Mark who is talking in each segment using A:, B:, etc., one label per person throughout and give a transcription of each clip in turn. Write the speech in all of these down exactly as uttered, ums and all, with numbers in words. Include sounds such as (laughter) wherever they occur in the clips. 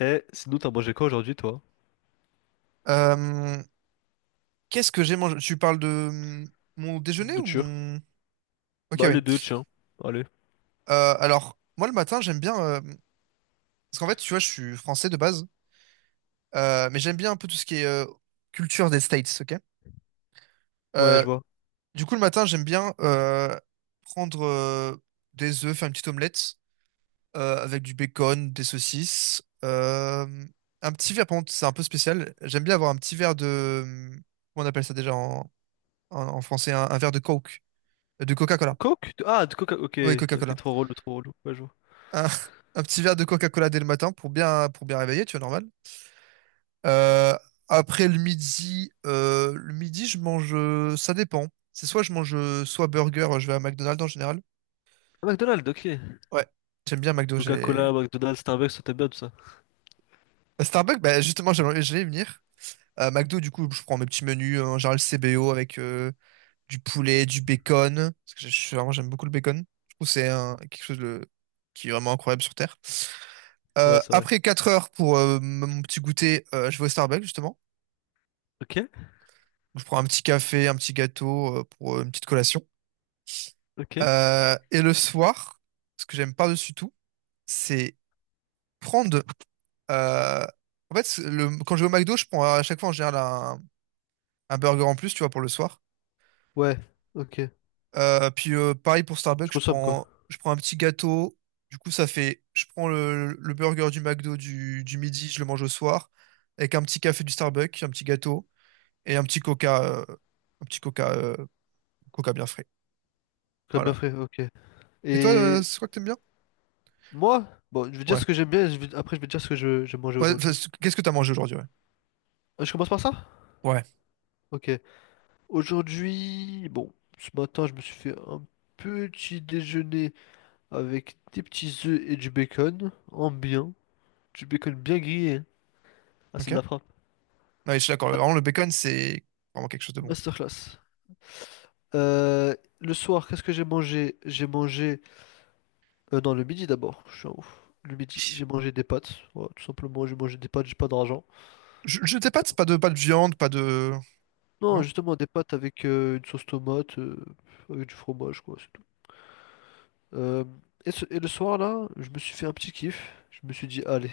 A: Eh, sinon, t'as mangé quoi aujourd'hui, toi?
B: Euh, Qu'est-ce que j'ai mangé? Tu parles de hum, mon déjeuner ou
A: Nourriture.
B: mon... Ok,
A: Bah,
B: oui.
A: les deux, tiens. Allez.
B: Euh, alors, moi, le matin, j'aime bien... euh, Parce qu'en fait, tu vois, je suis français de base, euh, mais j'aime bien un peu tout ce qui est euh, culture des States, ok?
A: Ouais,
B: Euh,
A: je vois.
B: du coup, le matin, j'aime bien euh, prendre euh, des œufs, faire une petite omelette euh, avec du bacon, des saucisses, euh, un petit verre, par contre, c'est un peu spécial. J'aime bien avoir un petit verre de... hum, Comment on appelle ça déjà en, en- en français? Un, un verre de Coke, de Coca-Cola.
A: Coke? Ah, de Coca. Ok,
B: Oui,
A: ok,
B: Coca-Cola.
A: trop relou, trop relou. Ouais, je vois.
B: un, un petit verre de Coca-Cola dès le matin pour bien, pour bien réveiller, tu vois, normal. Euh, après le midi, euh, le midi, je mange, euh, ça dépend. C'est soit je mange euh, soit burger, euh, je vais à McDonald's en général.
A: Ah, McDonald's, ok.
B: Ouais, j'aime bien McDo. J'ai
A: Coca-Cola, McDonald's, Starbucks, ça t'aime bien tout ça.
B: euh, Starbucks, bah, justement, j'allais j'allais y venir. Euh, McDo, du coup, je prends mes petits menus euh, en général C B O avec euh, du poulet, du bacon. Parce que je suis vraiment, j'aime beaucoup le bacon. Je trouve que c'est un- quelque chose de- qui est vraiment incroyable sur Terre. Euh,
A: Ouais, c'est vrai.
B: après quatre heures pour euh, mon petit goûter, euh, je vais au Starbucks justement.
A: Ok,
B: Je prends un petit café, un petit gâteau euh, pour euh, une petite collation.
A: ok.
B: Euh, et le soir, ce que j'aime par-dessus tout, c'est prendre. euh, En fait, c'est le, quand je vais au McDo, je prends à chaque fois en général un, un burger en plus, tu vois, pour le soir.
A: Ouais, ok.
B: Euh, puis euh, pareil pour
A: Je
B: Starbucks, je
A: consomme quoi?
B: prends, je prends un petit gâteau. Du coup, ça fait. Je prends le, le burger du McDo du, du midi, je le mange au soir, avec un petit café du Starbucks, un petit gâteau et un petit coca, euh, un petit coca, euh, coca bien frais.
A: Comme bien
B: Voilà.
A: fait, ok.
B: Et toi, euh,
A: Et
B: c'est quoi que t'aimes bien?
A: moi, bon, je vais dire ce
B: Ouais.
A: que j'aime bien, et je vais- après je vais dire ce que je, je vais manger
B: Ouais, enfin,
A: aujourd'hui.
B: c- Qu'est-ce que t'as mangé aujourd'hui, ouais.
A: Ah, je commence par ça?
B: Ouais.
A: Ok. Aujourd'hui, bon, ce matin, je me suis fait un petit déjeuner avec des petits œufs et du bacon en bien, du bacon bien grillé, hein. Ah, c'est de
B: Ok.
A: la frappe.
B: Ouais, je suis d'accord. Vraiment, le bacon, c'est vraiment quelque chose de bon.
A: Masterclass. Euh, le soir, qu'est-ce que j'ai mangé? J'ai mangé. Euh, non, le midi d'abord. Je suis un ouf. Le midi, j'ai mangé des pâtes. Voilà, tout simplement, j'ai mangé des pâtes, j'ai pas d'argent.
B: Je, je t'ai pas de, pas de, pas de viande, pas de...
A: Non,
B: Non?
A: justement, des pâtes avec euh, une sauce tomate, euh, avec du fromage, quoi, c'est tout. Euh, et, ce- et le soir, là, je me suis fait un petit kiff. Je me suis dit, allez,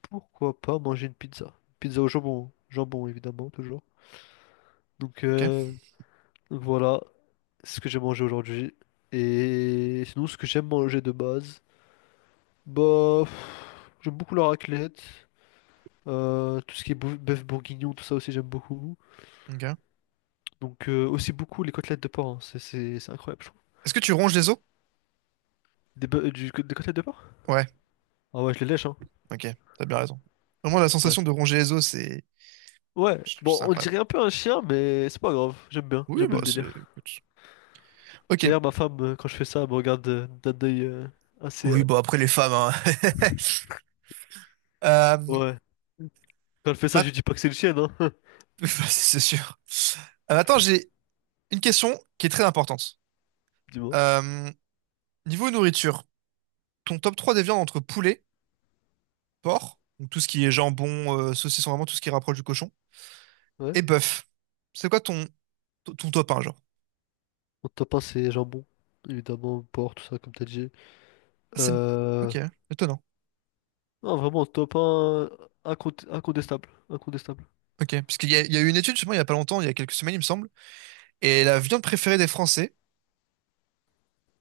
A: pourquoi pas manger une pizza? Pizza au jambon. Jambon, évidemment, toujours. Donc,
B: Ok.
A: euh, Voilà ce que j'ai mangé aujourd'hui. Et sinon, ce que j'aime manger de base, bah, pff, j'aime beaucoup la raclette, euh, tout ce qui est bou- bœuf bourguignon, tout ça aussi j'aime beaucoup.
B: Ok.
A: Donc euh, aussi beaucoup les côtelettes de porc, hein. C'est c'est- c'est incroyable, je trouve.
B: Est-ce que tu ronges les os?
A: Des, bœ- euh, du, des côtelettes de porc?
B: Ouais.
A: Ah ouais, je les lèche, hein.
B: Ok. T'as bien raison. Vraiment, la
A: Ouais.
B: sensation de ronger les os, c'est...
A: Ouais, bon,
B: C'est
A: on
B: incroyable.
A: dirait un peu un chien, mais c'est pas grave, j'aime bien,
B: Oui,
A: j'aime bien
B: bah,
A: le
B: c'est...
A: délire.
B: écoute. Ok.
A: D'ailleurs, ma femme, euh, quand je fais ça, elle me regarde euh, d'un œil euh, assez...
B: Oui,
A: euh,
B: bah, après, les femmes, hein. (laughs) Euh,
A: Ouais, quand elle fait ça, je
B: ma-
A: lui dis pas que c'est le chien, hein.
B: (laughs) C'est sûr. Euh, attends, j'ai une question qui est très importante.
A: (laughs) Dis-moi.
B: Euh, niveau nourriture, ton top trois des viandes entre poulet, porc, donc tout ce qui est jambon, euh, saucisson, vraiment tout ce qui rapproche du cochon,
A: Ouais.
B: et bœuf. C'est quoi ton, ton, ton top un, genre?
A: Mon top un c'est jambon, évidemment, porc, tout ça, comme t'as dit.
B: Ah, c'est...
A: Euh...
B: Ok, étonnant.
A: Non, vraiment, top un incont- incontestable, incontestable.
B: Ok, parce qu'il y a, il y a eu une étude, justement, il y a pas longtemps, il y a quelques semaines, il me semble, et la viande préférée des Français,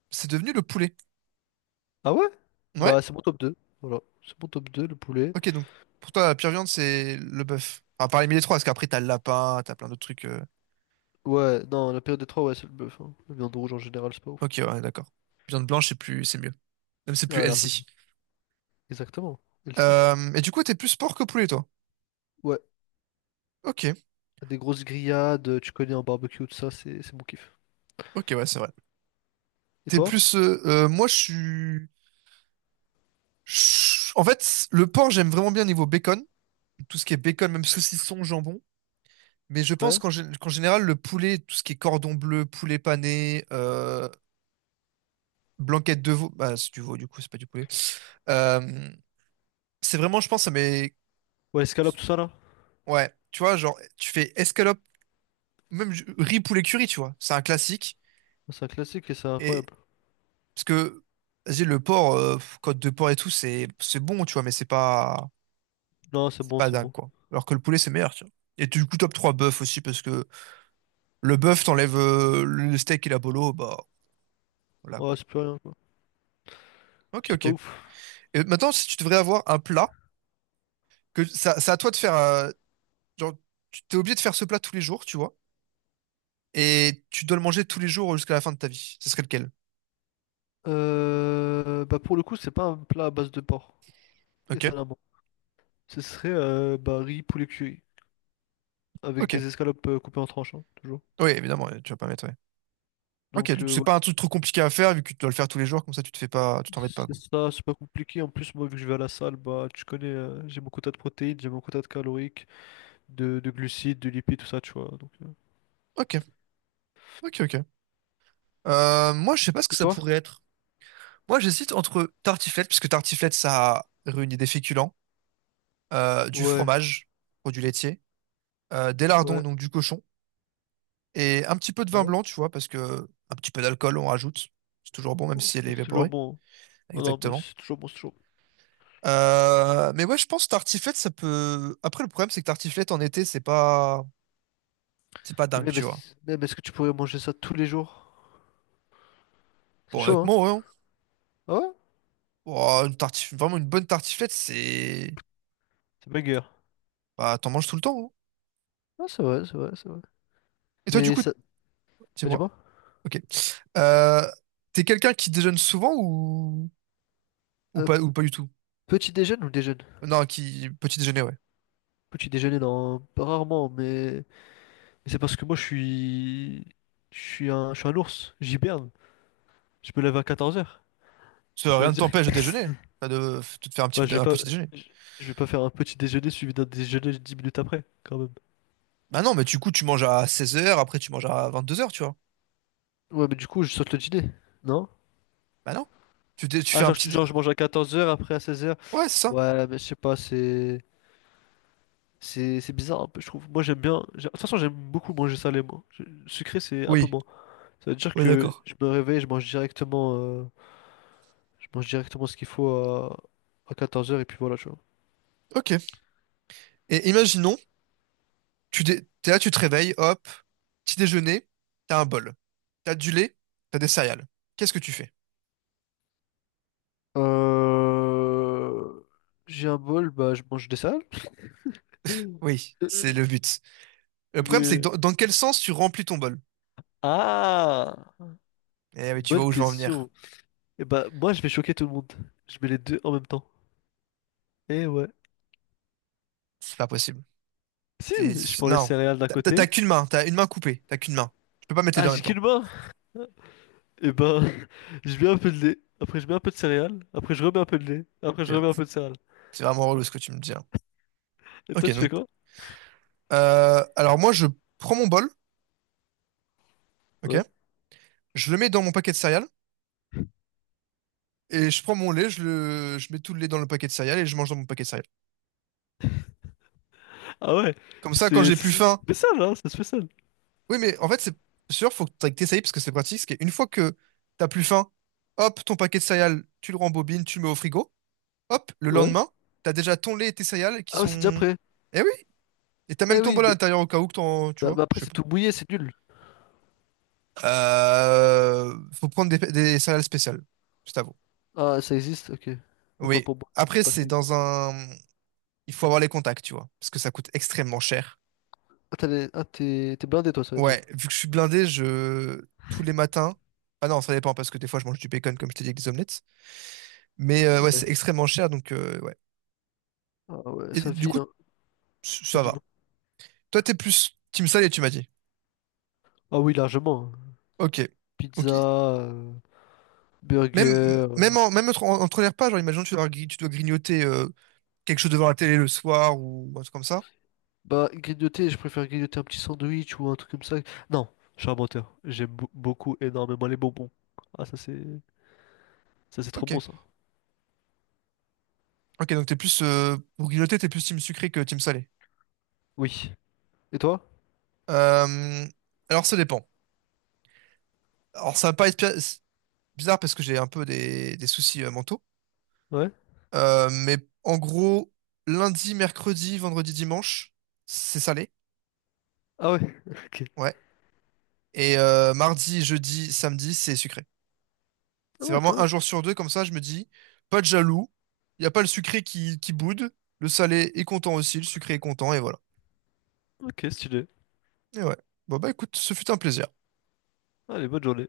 B: c'est devenu le poulet.
A: Ah ouais? Bah,
B: Ouais?
A: c'est mon top deux, voilà. C'est mon top deux le poulet.
B: Ok, donc pour toi, la pire viande, c'est le bœuf. Enfin, parmi les trois, parce qu'après, t'as le lapin, t'as plein d'autres trucs. euh.
A: Ouais, non, la période des trois, ouais, c'est le bœuf, hein. La viande rouge, en général, c'est pas ouf.
B: Ok, ouais, d'accord. Viande blanche, c'est plus, c'est mieux. Même c'est plus
A: Ah, la-
B: healthy.
A: exactement, elle sait.
B: Euh, et du coup, t'es plus porc que poulet, toi?
A: Ouais,
B: Ok,
A: des grosses grillades, tu connais, en barbecue, tout ça, c'est c'est mon kiff.
B: ok, ouais, c'est vrai.
A: Et
B: T'es
A: toi?
B: plus. euh, euh, moi, je suis. En fait, le porc, j'aime vraiment bien niveau bacon, tout ce qui est bacon, même saucisson, jambon. Mais je pense
A: Ouais?
B: qu'en gé- qu'en général, le poulet, tout ce qui est cordon bleu, poulet pané, euh, blanquette de veau, bah c'est du veau du coup, c'est pas du poulet. Euh, c'est vraiment, je pense, mais
A: Ouais, escalope, tout ça, là?
B: ouais, tu vois, genre, tu fais escalope, même ju- riz poulet curry, tu vois, c'est un classique.
A: C'est un classique et c'est
B: Et
A: incroyable.
B: parce que, vas-y, le porc, euh, pff, côte de porc et tout, c'est c'est bon, tu vois, mais c'est pas
A: Non, c'est
B: c'est
A: bon,
B: pas
A: c'est
B: dingue
A: bon.
B: quoi. Alors que le poulet, c'est meilleur, tu vois. Et du coup, top trois bœuf aussi parce que le bœuf, t'enlèves euh, le steak et la bolo, bah voilà
A: Ouais,
B: quoi.
A: c'est plus rien, quoi.
B: Ok,
A: C'est
B: ok.
A: pas ouf.
B: Et maintenant, si tu devrais avoir un plat, que ça- c'est à toi de faire. Euh, genre, tu t'es obligé de faire ce plat tous les jours, tu vois. Et tu dois le manger tous les jours jusqu'à la fin de ta vie. Ce serait lequel?
A: Euh, bah pour le coup, c'est pas un plat à base de porc,
B: Ok,
A: étonnamment. Ce serait euh, bah, riz poulet cuit avec
B: ok.
A: des escalopes euh, coupées en tranches, hein, toujours.
B: Oui, évidemment, euh, tu vas pas mettre, ouais. Ok,
A: Donc
B: donc
A: euh,
B: c'est
A: ouais,
B: pas un truc trop compliqué à faire vu que tu dois le faire tous les jours, comme ça tu te fais pas, tu t'embêtes pas,
A: c'est
B: quoi.
A: ça, c'est pas compliqué. En plus, moi, vu que je vais à la salle, bah tu connais, euh, j'ai mon quota de protéines, j'ai mon quota de caloriques, de, de glucides, de lipides, tout ça, tu vois. Donc, euh.
B: Ok, ok, ok. Euh, moi, je sais pas ce que
A: Et
B: ça
A: toi?
B: pourrait être. Moi, j'hésite entre tartiflette, puisque tartiflette, ça réunit des féculents, euh, du
A: Ouais,
B: fromage, produits laitiers euh, des lardons,
A: ouais,
B: donc du cochon, et un petit peu de vin
A: ouais.
B: blanc, tu vois, parce que un petit peu d'alcool, on rajoute. C'est toujours bon, même
A: Oh,
B: si elle est
A: c'est toujours
B: évaporée.
A: bon, hein. Non, non, mais
B: Exactement.
A: c'est toujours bon, c'est toujours bon.
B: Euh, mais ouais, je pense que tartiflette, ça peut. Après, le problème, c'est que tartiflette en été, c'est pas, c'est pas
A: Et
B: dingue,
A: même,
B: tu vois.
A: est-ce- même est-ce que tu pourrais manger ça tous les jours? C'est
B: Bon,
A: chaud, hein?
B: honnêtement, ouais. hein.
A: Ah ouais?
B: Oh, une tartif... Vraiment, une bonne tartiflette, c'est.
A: C'est banger.
B: Bah, t'en manges tout le temps. Hein.
A: Ah, c'est vrai, c'est vrai, c'est vrai.
B: Et toi, du
A: Mais
B: coup,
A: ça... Bah,
B: dis-moi.
A: dis-moi.
B: Ok. Euh, t'es quelqu'un qui déjeune souvent ou... ou
A: Euh,
B: pas ou pas du tout?
A: Petit déjeuner ou déjeuner?
B: Non, qui petit déjeuner, ouais.
A: Petit déjeuner, non, rarement, mais, mais c'est parce que moi je suis. Je suis un, je suis un ours, j'hiberne. Je me lève à quatorze heures.
B: Ça,
A: Ça
B: rien
A: veut
B: ne
A: dire
B: t'empêche de
A: que
B: déjeuner,
A: (laughs)
B: enfin, de, de te faire un petit,
A: bah, je vais
B: un
A: pas.
B: petit déjeuner.
A: Je je vais pas faire un petit déjeuner suivi d'un déjeuner dix minutes après, quand même.
B: Bah non, mais du coup, tu manges à seize heures après tu manges à vingt-deux heures tu vois.
A: Ouais, mais du coup, je saute le dîner, non?
B: Bah non. Tu, dé- tu fais
A: Ah,
B: un
A: genre,
B: petit.
A: je-
B: dé-
A: genre je mange à quatorze heures, après à seize heures.
B: Ouais, c'est ça.
A: Ouais, mais je sais pas, c'est. C'est c'est bizarre un peu, je trouve. Moi, j'aime bien. j'ai- De toute façon, j'aime beaucoup manger salé, moi. Je- Sucré, c'est un peu
B: Oui.
A: moins. Ça veut dire
B: Ouais,
A: que
B: d'accord.
A: je me réveille, je mange directement. euh, Je mange directement ce qu'il faut à, à, quatorze heures et puis voilà, tu vois.
B: Ok. Et imaginons, tu dé- t'es là, tu te réveilles, hop, petit déjeuner, t'as un bol. T'as du lait, t'as des céréales. Qu'est-ce que tu fais?
A: Euh... J'ai un bol, bah je mange des salades.
B: Oui, c'est le
A: (laughs)
B: but. Le problème, c'est que
A: Mais...
B: dans, dans quel sens tu remplis ton bol?
A: Ah!
B: Eh oui, tu vois
A: Bonne
B: où je veux en venir.
A: question. Et bah moi je vais choquer tout le monde. Je mets les deux en même temps. Eh ouais.
B: C'est pas possible.
A: Si, je
B: C'est-
A: prends les
B: Non.
A: céréales d'un
B: T'as t'as-
A: côté.
B: t'as qu'une main, t'as une main coupée, t'as qu'une main. Tu peux pas mettre les
A: Ah,
B: deux en
A: j'ai
B: même temps.
A: qu'une main! Et ben, (laughs) je mets un peu de lait. Après, je mets un peu de céréales. Après, je remets un peu de lait. Après, je remets un peu de céréales.
B: C'est vraiment relou ce que tu me dis là.
A: Et
B: Ok,
A: toi, tu fais
B: donc.
A: quoi?
B: euh, alors moi, je prends mon bol, ok?
A: Ouais.
B: Je le mets dans mon paquet de céréales. Et je prends mon lait, je le, je mets tout le lait dans le paquet de céréales et je mange dans mon paquet de céréales.
A: Ah ouais,
B: Comme ça, quand
A: c'est
B: j'ai
A: c'est-
B: plus
A: c'est
B: faim.
A: spécial, hein, c'est spécial.
B: Oui, mais en fait, c'est sûr, faut que t'essayes parce que c'est pratique. C'est qu'une fois que t'as plus faim, hop, ton paquet de céréales, tu le rembobines, tu le mets au frigo. Hop, le
A: Ouais.
B: lendemain, t'as déjà ton lait et tes céréales qui
A: Ah ouais, c'est déjà
B: sont.
A: prêt.
B: Eh oui! Et t'as même
A: Eh
B: ton
A: oui,
B: bol à
A: mais,
B: l'intérieur au cas où que t'en. Tu
A: bah-
B: vois,
A: bah
B: je
A: après
B: sais
A: c'est
B: pas.
A: tout mouillé, c'est nul.
B: Euh, faut prendre des, des céréales spéciales. C'est à vous.
A: Ah, ça existe, ok. Autant
B: Oui.
A: pour moi. Je
B: Après,
A: pas
B: c'est
A: ça.
B: dans un. Il faut avoir les contacts, tu vois, parce que ça coûte extrêmement cher.
A: Ah, t'as les- ah, t'es t'es blindé toi, ça veut dire.
B: Ouais, vu que je suis blindé, je. Tous les matins. Ah non, ça dépend, parce que des fois, je mange du bacon, comme je t'ai dit, avec des omelettes. Mais
A: Ah,
B: euh, ouais,
A: ouais.
B: c'est extrêmement cher, donc euh, ouais.
A: Ah ouais,
B: Et
A: ça
B: du
A: vit,
B: coup,
A: hein.
B: c-
A: Ouais,
B: ça
A: du
B: va.
A: moins.
B: Toi, t'es plus team salé, tu m'as dit.
A: Ah oui, largement, hein.
B: Ok.
A: Pizza,
B: Ok.
A: euh, burger.
B: Même,
A: euh.
B: même, en- même entre, en- entre les repas, genre, imagine, tu dois, gri- tu dois grignoter euh, quelque chose devant la télé le soir ou un truc comme ça.
A: Bah, grignoter, je préfère grignoter un petit sandwich ou un truc comme ça. Non, je suis un menteur. J'aime bou- beaucoup, énormément les bonbons. Ah, ça c'est ça c'est trop
B: Ok.
A: bon ça.
B: Ok, donc t'es plus. Euh, pour grignoter, t'es plus team sucré que team salé.
A: Oui. Et toi?
B: Euh, alors, ça dépend. Alors, ça va pas être pi- bizarre parce que j'ai un peu des, des soucis euh, mentaux.
A: Ouais?
B: Euh, mais en gros, lundi, mercredi, vendredi, dimanche, c'est salé.
A: Ah ouais, (laughs) ok.
B: Ouais. Et euh, mardi, jeudi, samedi, c'est sucré.
A: Ah
B: C'est
A: ouais, quand
B: vraiment un
A: même.
B: jour sur deux, comme ça, je me dis, pas de jaloux. Il n'y a pas le sucré qui, qui boude. Le salé est content aussi, le sucré est content, et voilà.
A: Ok, stylé.
B: Et ouais. Bon, bah écoute, ce fut un plaisir.
A: Allez, bonne journée.